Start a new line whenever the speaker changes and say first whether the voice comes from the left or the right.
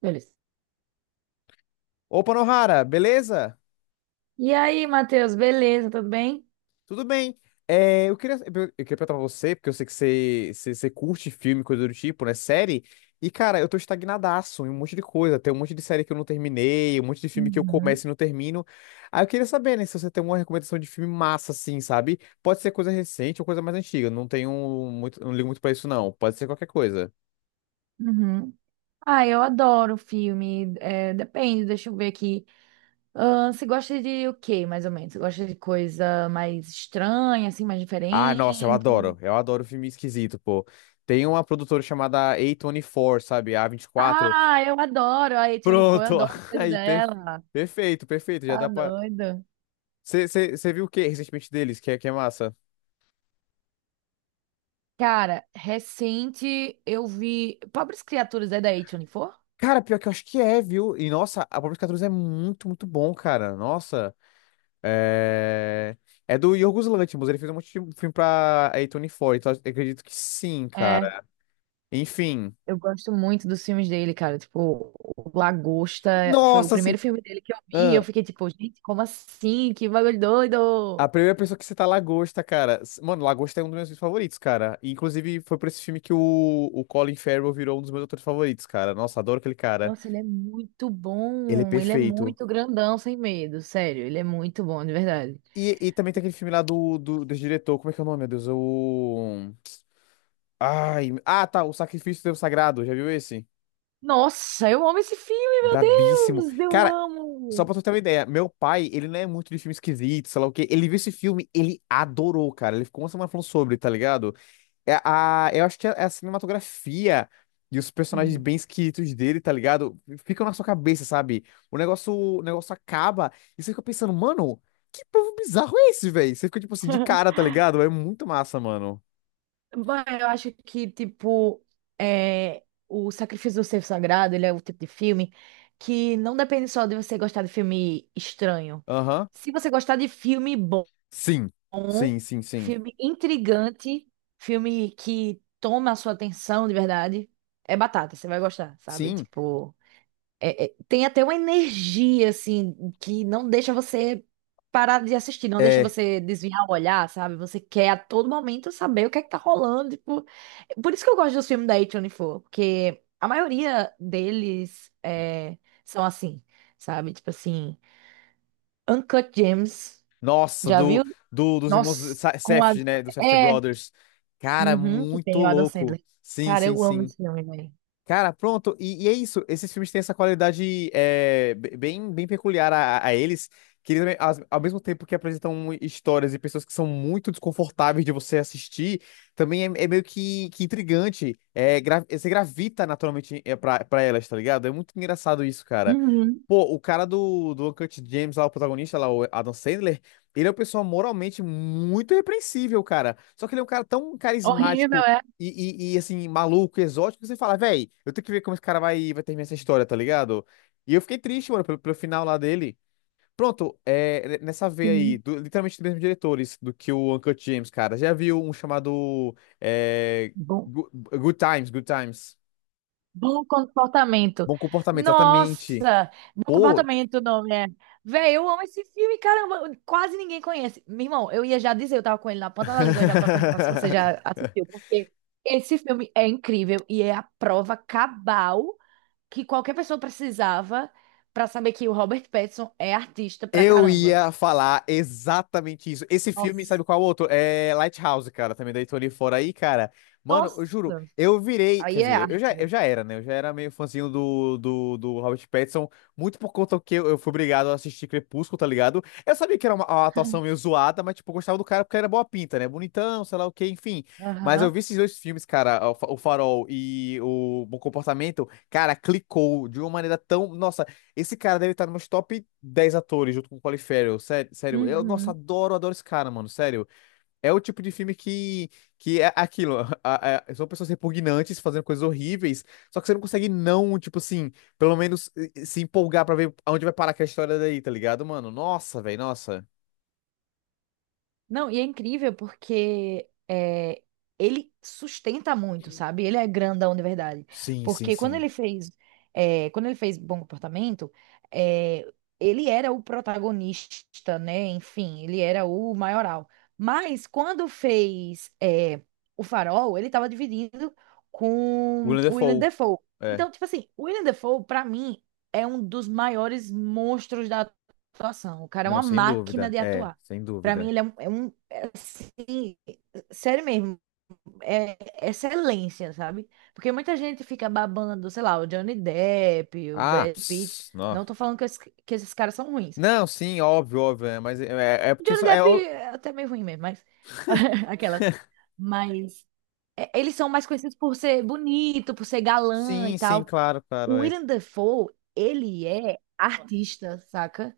right: Beleza.
left: Opa, Nohara, beleza?
right: E aí, Matheus, beleza? Tudo bem?
left: Tudo bem. É, eu queria perguntar pra você, porque eu sei que você curte filme, coisa do tipo, né? Série. E, cara, eu tô estagnadaço em um monte de coisa. Tem um monte de série que eu não terminei, um monte de filme que eu
right: Uhum,
left: começo e não termino. Aí eu queria saber, né, se você tem uma recomendação de filme massa, assim, sabe? Pode ser coisa recente ou coisa mais antiga. Não tenho muito, não ligo muito pra isso, não. Pode ser qualquer coisa.
right: uhum. Ah, eu adoro filme. É, depende, deixa eu ver aqui. Ah, você gosta de o quê, mais ou menos? Você gosta de coisa mais estranha, assim, mais
left: Ah, nossa, eu
right: diferente?
left: adoro. Eu adoro filme esquisito, pô. Tem uma produtora chamada A24, sabe? A24.
right: Ah, eu adoro. A A24, eu
left: Pronto,
right: adoro as coisas
left: aí,
right: dela.
left: perfeito, perfeito, já
right: Tá
left: dá pra...
right: doida.
left: Você viu o que recentemente deles, que é massa?
right: Cara, recente eu vi Pobres Criaturas é da A24?
left: Cara, pior que eu acho que é, viu? E, nossa, a Pobre 14 é muito, muito bom, cara, nossa. É... É do Yorgos Lanthimos, ele fez um monte de filme pra A24, então eu acredito que sim,
right: É.
left: cara. Enfim,
right: Eu gosto muito dos filmes dele, cara. Tipo, o Lagosta foi o
left: nossa, assim,
right: primeiro filme dele que eu vi. E eu
left: ah,
right: fiquei tipo, gente, como assim? Que bagulho
left: a
right: doido!
left: primeira pessoa que cita a Lagosta, cara. Mano, Lagosta é um dos meus filmes favoritos, cara. E, inclusive, foi por esse filme que o Colin Farrell virou um dos meus atores favoritos, cara. Nossa, adoro aquele cara.
right: Nossa, ele é muito
left: Ele é
right: bom. Ele é
left: perfeito.
right: muito grandão, sem medo. Sério, ele é muito bom, de verdade.
left: E também tem aquele filme lá do diretor. Como é que é o nome, meu Deus? É O. Ai. Ah, tá. O Sacrifício do Devo Sagrado. Já viu esse?
right: Nossa, eu amo esse filme, meu
left: Brabíssimo.
right: Deus! Eu
left: Cara, só
right: amo!
left: pra tu ter uma ideia, meu pai, ele não é muito de filme esquisito, sei lá o quê. Ele viu esse filme, ele adorou, cara. Ele ficou uma semana falando sobre, tá ligado? Eu acho que é a cinematografia e os personagens
right: Uhum.
left: bem esquisitos dele, tá ligado? Ficam na sua cabeça, sabe? O negócio acaba e você fica pensando, mano, que povo bizarro é esse, velho? Você fica, tipo assim, de cara, tá ligado? É muito massa, mano.
right: Bom, eu acho que, tipo, é, o Sacrifício do Cervo Sagrado, ele é o tipo de filme que não depende só de você gostar de filme estranho.
left: Aham.
right: Se você gostar de filme bom,
left: Sim. Sim, sim, sim.
right: filme intrigante, filme que toma a sua atenção de verdade, é batata, você vai gostar, sabe?
left: Sim.
right: Tipo, tem até uma energia, assim, que não deixa você parar de assistir, não deixa
left: É.
right: você desviar o olhar, sabe? Você quer a todo momento saber o que é que tá rolando, tipo. Por isso que eu gosto dos filmes da A24, porque a maioria deles são assim, sabe? Tipo assim, Uncut Gems,
left: Nossa,
right: já
left: do,
right: viu?
left: do, dos irmãos
right: Nossa. com a...
left: Safdie, né? Dos Safdie
right: É,
left: Brothers. Cara,
right: uhum, que
left: muito
right: tem o Adam
left: louco.
right: Sandler.
left: Sim,
right: Cara,
left: sim,
right: eu amo
left: sim.
right: esse filme, velho.
left: Cara, pronto, e é isso. Esses filmes têm essa qualidade bem, bem peculiar a, eles, que eles, também, ao mesmo tempo que apresentam histórias e pessoas que são muito desconfortáveis de você assistir, também é meio que intrigante. É, você gravita naturalmente pra elas, tá ligado? É muito engraçado isso, cara.
right: Uhum.
left: Pô, o cara do Uncut James, lá, o protagonista, lá, o Adam Sandler, ele é uma pessoa moralmente muito repreensível, cara. Só que ele é um cara tão
right: Horrível,
left: carismático
right: é?
left: e, assim, maluco, exótico, você fala, véi, eu tenho que ver como esse cara vai terminar essa história, tá ligado? E eu fiquei triste, mano, pelo final lá dele. Pronto, nessa veia aí,
right: Sim.
left: literalmente dos mesmos diretores do que o Uncut James, cara. Já viu um chamado é,
right: Bom,
left: Good Times, Good Times.
right: Bom comportamento.
left: Bom comportamento, exatamente.
right: Nossa, bom
left: Pô.
right: comportamento, o nome é. Véi, eu amo esse filme, caramba, quase ninguém conhece. Meu irmão, eu ia já dizer, eu tava com ele na ponta da língua já pra perguntar se você já assistiu, porque esse filme é incrível e é a prova cabal que qualquer pessoa precisava pra saber que o Robert Pattinson é artista pra
left: Eu
right: caramba.
left: ia falar exatamente isso. Esse filme, sabe
right: Nossa,
left: qual outro? É Lighthouse, cara, também da Tony Fora aí, cara. Mano, eu
right: nossa,
left: juro, eu virei, quer
right: aí é
left: dizer,
right: arte,
left: eu
right: velho.
left: já era, né? Eu já era meio fãzinho do Robert Pattinson, muito por conta que eu fui obrigado a assistir Crepúsculo, tá ligado? Eu sabia que era uma atuação meio zoada, mas, tipo, eu gostava do cara porque ele era boa pinta, né? Bonitão, sei lá o quê, enfim. Mas eu
right: Aham.
left: vi esses dois filmes, cara, o Farol e o Bom Comportamento, cara, clicou de uma maneira tão. Nossa. Esse cara deve estar nos top 10 atores junto com o Colin Farrell. Sério, sério. Eu, nossa,
right: Uhum.
left: adoro, adoro esse cara, mano. Sério. É o tipo de filme que é aquilo. São pessoas repugnantes fazendo coisas horríveis. Só que você não consegue não, tipo assim, pelo menos se empolgar pra ver aonde vai parar aquela história daí, tá ligado, mano? Nossa, velho, nossa.
right: Não, e é incrível porque ele sustenta muito, sabe? Ele é grandão de verdade.
left: Sim, sim,
right: Porque quando
left: sim.
right: ele fez, quando ele fez Bom Comportamento, é, ele era o protagonista, né? Enfim, ele era o maioral. Mas quando fez, O Farol, ele estava dividido com
left: Willem
right: o Willem
left: Dafoe.
right: Dafoe.
left: É.
right: Então, tipo assim, o Willem Dafoe, pra mim, é um dos maiores monstros da atuação. O cara é
left: Não,
right: uma
left: sem
right: máquina
left: dúvida.
right: de
left: É,
right: atuar.
left: sem
right: Pra mim,
left: dúvida.
right: ele é assim, sério mesmo, é excelência, sabe? Porque muita gente fica babando, sei lá, o Johnny Depp, o
left: Ah,
right: Brad Pitt.
left: pss, não.
right: Não tô falando que, que esses caras são ruins.
left: Não, sim, óbvio, óbvio. É, mas é
right: O
left: porque...
right: Johnny
left: É,
right: Depp é até meio ruim mesmo, mas. Aquelas. Mas. Eles são mais conhecidos por ser bonito, por ser galã e
left: sim, sim,
right: tal.
left: claro,
right: O
left: claro. É.
right: Willem Dafoe, ele é artista, saca?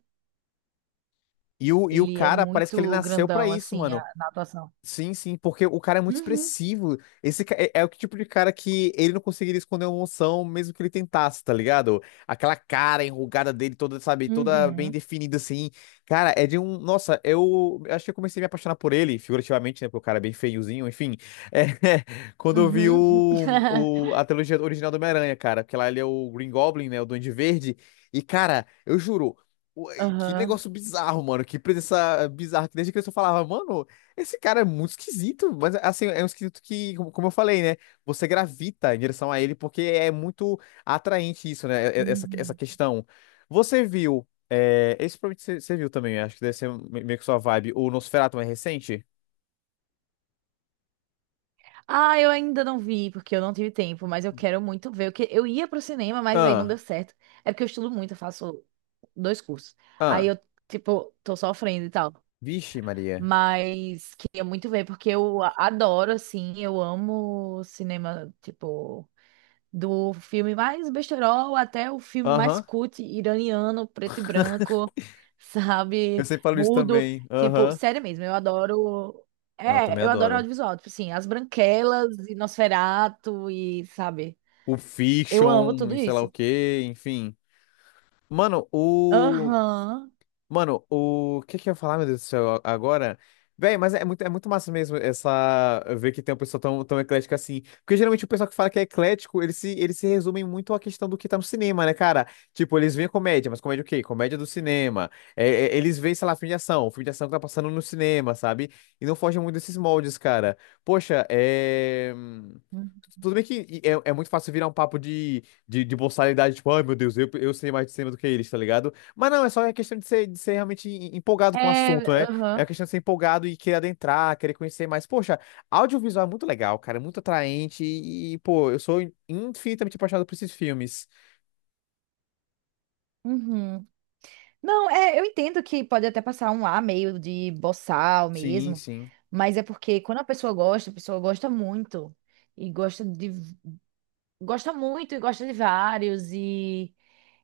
left: E o
right: Ele é
left: cara, parece que ele
right: muito
left: nasceu pra
right: grandão,
left: isso,
right: assim,
left: mano.
right: na atuação.
left: Sim, sim, porque o cara é muito
right: Uhum.
left: expressivo. Esse é o tipo de cara que ele não conseguiria esconder uma emoção mesmo que ele tentasse, tá ligado? Aquela cara enrugada dele, toda, sabe, toda bem
right: Uhum.
left: definida assim. Cara, é de um. Nossa, eu acho que eu comecei a me apaixonar por ele, figurativamente, né? Porque o cara é bem feiozinho, enfim. É, quando eu vi
right: Uhum.
left: a trilogia original do Homem-Aranha, cara, porque lá ele é o Green Goblin, né? O Duende Verde. E, cara, eu juro. o- Que
right: Aham.
left: negócio bizarro, mano. Que presença bizarra. Que Desde que eu só falava, mano. Esse cara é muito esquisito, mas assim, é um esquisito que, como eu falei, né? Você gravita em direção a ele porque é muito atraente isso, né? Essa
right: Hum.
left: questão. Você viu, esse provavelmente você viu também, acho que deve ser meio que sua vibe, o Nosferatu mais recente?
right: Ah, eu ainda não vi, porque eu não tive tempo, mas eu quero muito ver. Porque eu ia pro cinema, mas aí não deu
left: Ah,
right: certo. É porque eu estudo muito, eu faço dois cursos. Aí
left: ah,
right: eu, tipo, tô sofrendo e tal.
left: vixe, Maria.
right: Mas queria muito ver, porque eu adoro, assim, eu amo cinema, tipo. Do filme mais besterol até o filme mais
left: Aham,
right: cult iraniano, preto e branco,
left: eu
right: sabe?
left: sempre falo isso
right: Mudo.
left: também.
right: Tipo,
left: Aham,
right: sério mesmo, eu adoro.
left: não, eu também
right: É, eu adoro
left: adoro.
right: audiovisual. Tipo assim, As Branquelas e Nosferatu e, sabe?
left: O
right: Eu amo
left: Fiction,
right: tudo
left: e sei lá o
right: isso.
left: quê, enfim. Mano, o.
right: Aham.
left: Mano, o que que eu ia falar, meu Deus do céu, agora? Véi, mas é muito massa mesmo essa ver que tem um pessoal tão, tão eclético assim. Porque geralmente o pessoal que fala que é eclético, eles se resumem muito à questão do que tá no cinema, né, cara? Tipo, eles veem comédia, mas comédia o quê? Comédia do cinema. Eles veem, sei lá, filme de ação que tá passando no cinema, sabe? E não fogem muito desses moldes, cara. Poxa, é. Tudo bem que é muito fácil virar um papo de boçalidade, tipo, ai meu Deus, eu sei mais de cinema do que eles, tá ligado? Mas não, é só a questão de ser, realmente empolgado com o
right: É,
left: assunto, né? É a
right: aham.
left: questão de ser empolgado e querer adentrar, querer conhecer mais. Poxa, audiovisual é muito legal, cara, é muito atraente pô, eu sou infinitamente apaixonado por esses filmes.
right: Uhum. Não, eu entendo que pode até passar um ar meio de boçal
left: Sim,
right: mesmo,
left: sim.
right: mas é porque quando a pessoa gosta muito e gosta muito e gosta de vários e,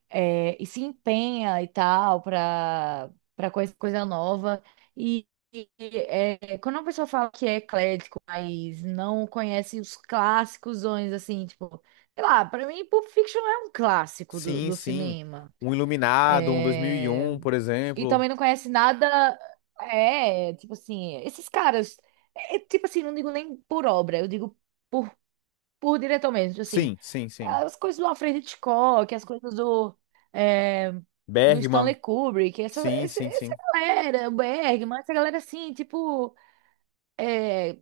right: é, e se empenha e tal para coisa nova. Quando uma pessoa fala que é eclético, mas não conhece os clássicos, assim, tipo, sei lá, para mim Pulp Fiction é um clássico do,
left: Sim,
right: do
left: sim.
right: cinema.
left: Um Iluminado, um
right: É,
left: 2001, por
right: e
left: exemplo.
right: também não conhece nada. É, tipo assim, esses caras, tipo assim, não digo nem por obra, eu digo. por por diretor mesmo, tipo assim,
left: Sim, sim, sim.
right: as coisas do Alfred Hitchcock, as coisas é, do Stanley
left: Bergman.
right: Kubrick, essa,
left: Sim,
right: essa,
left: sim,
right: essa
left: sim.
right: galera, o Bergman, essa galera assim, tipo, é,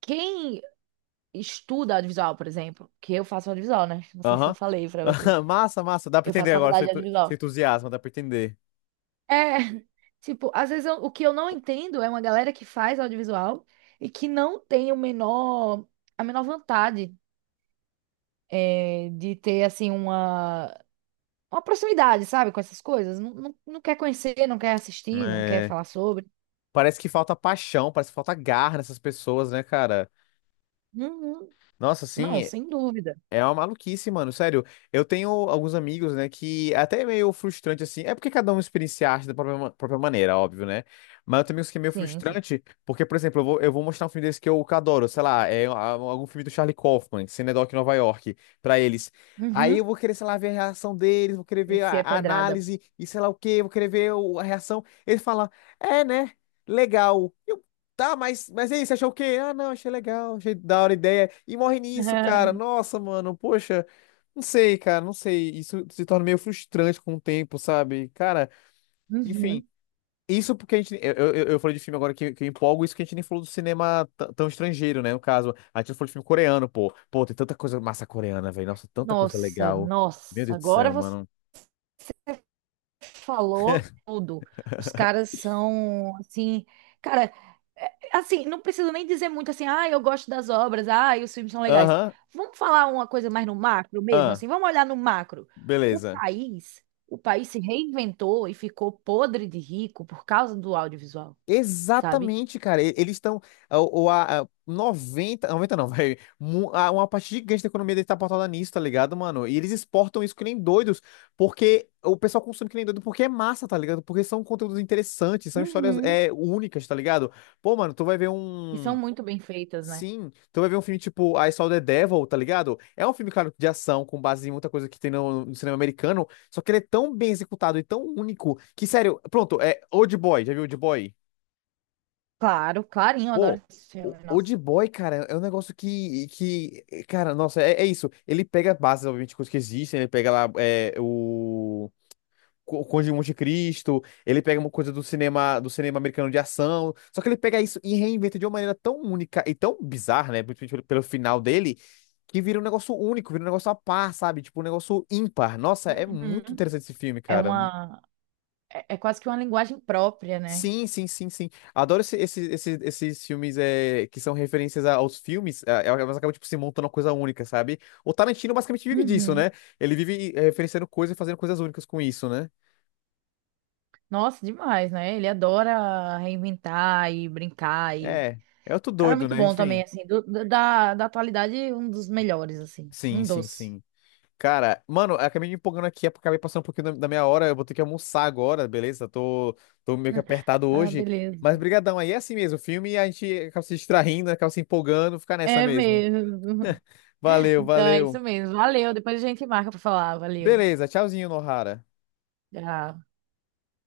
right: quem estuda audiovisual, por exemplo, que eu faço audiovisual, né? Não sei se eu
left: Aham.
right: falei pra você,
left: Massa, massa. Dá pra
right: eu
left: entender
right: faço
left: agora,
right: faculdade
left: seu
right: de
left: seu
right: audiovisual.
left: entusiasmo, dá pra entender.
right: É, tipo, às vezes o que eu não entendo é uma galera que faz audiovisual e que não tem o menor, a menor vontade, de ter assim uma proximidade, sabe, com essas coisas. Não, não, não quer conhecer, não quer assistir, não quer
left: É.
right: falar sobre.
left: Parece que falta paixão, parece que falta garra nessas pessoas, né, cara?
right: Uhum.
left: Nossa,
right: Não,
left: assim,
right: sem dúvida.
left: é uma maluquice, mano. Sério, eu tenho alguns amigos, né, que é até é meio frustrante, assim. É porque cada um experiencia a arte da própria maneira, óbvio, né? Mas eu tenho amigos que é meio
right: Sim, sim.
left: frustrante, porque, por exemplo, eu vou mostrar um filme desse que eu que adoro, sei lá, algum filme do Charlie Kaufman, Cinedoc em Nova York, pra eles. Aí eu
right: Uhum.
left: vou querer, sei lá, ver a reação deles, vou querer
right: E
left: ver
right: se
left: a,
right: é
left: a
right: pedrada?
left: análise e sei lá o quê, vou querer ver a reação. Eles falam é, né? Legal. Tá, mas é isso, achou o quê? Ah, não, achei legal, achei da hora a ideia. E morre nisso, cara. Nossa, mano, poxa, não sei, cara, não sei. Isso se torna meio frustrante com o tempo, sabe? Cara, enfim,
right: Uhum.
left: isso porque a gente. Eu falei de filme agora que eu empolgo, isso que a gente nem falou do cinema tão estrangeiro, né? No caso, a gente não falou de filme coreano, pô. Pô, tem tanta coisa massa coreana, velho. Nossa, tanta coisa
right: Nossa,
left: legal. Meu
right: nossa.
left: Deus do
right: Agora
left: céu, mano.
right: falou tudo. Os caras são assim, cara, assim, não preciso nem dizer muito assim, ah, eu gosto das obras, ah, e os filmes são legais.
left: Aham,
right: Vamos falar uma coisa mais no macro mesmo,
left: ah,
right: assim, vamos olhar no macro. O
left: beleza.
right: país, o país se reinventou e ficou podre de rico por causa do audiovisual, sabe?
left: Exatamente, cara. Eles estão. Ou a 90 90 não, velho. Uma parte gigante da economia deles tá pautada nisso, tá ligado, mano? E eles exportam isso que nem doidos, porque o pessoal consome que nem doido porque é massa, tá ligado? Porque são conteúdos interessantes, são histórias
right: Uhum.
left: únicas, tá ligado? Pô, mano, tu vai ver
right: E são
left: um.
right: muito bem feitas, né?
left: Sim, tu vai ver um filme tipo I Saw the Devil, tá ligado? É um filme, claro, de ação, com base em muita coisa que tem no cinema americano, só que ele é tão bem executado e tão único que, sério, pronto, é Old Boy, já viu Old Boy?
right: Claro, clarinho, eu adoro
left: Pô,
right: esse
left: o
right: filme,
left: Old
right: nossa.
left: Boy, cara, é um negócio que cara, nossa, é isso. Ele pega bases, obviamente, coisas que existem, ele pega lá o Conde de Monte Cristo, ele pega uma coisa do cinema, americano de ação, só que ele pega isso e reinventa de uma maneira tão única e tão bizarra, né, principalmente pelo final dele, que vira um negócio único, vira um negócio a par, sabe? Tipo, um negócio ímpar. Nossa, é muito
right: Uhum.
left: interessante esse filme,
right: É
left: cara.
right: uma, é é quase que uma linguagem própria, né?
left: Sim, sim, sim, sim. Adoro esses filmes que são referências aos filmes, mas acaba tipo, se montando uma coisa única, sabe? O Tarantino basicamente vive disso,
right: Uhum.
left: né? Ele vive referenciando coisas e fazendo coisas únicas com isso, né?
right: Nossa, demais, né? Ele adora reinventar e brincar e.
left: É, é outro
right: O cara é
left: doido,
right: muito
left: né?
right: bom também,
left: Enfim.
right: assim, da atualidade, um dos melhores, assim,
left: Sim,
right: um
left: sim,
right: dos.
left: sim. Cara, mano, eu acabei me empolgando aqui, acabei passando um pouquinho da minha hora, eu vou ter que almoçar agora, beleza? Tô meio que apertado
right: Ah,
left: hoje.
right: beleza.
left: Mas brigadão, aí é assim mesmo, o filme a gente acaba se distraindo, acaba se empolgando, fica nessa
right: É
left: mesmo.
right: mesmo.
left: Valeu,
right: Então é isso
left: valeu.
right: mesmo. Valeu, depois a gente marca pra falar, valeu.
left: Beleza, tchauzinho, Nohara.
right: Tchau.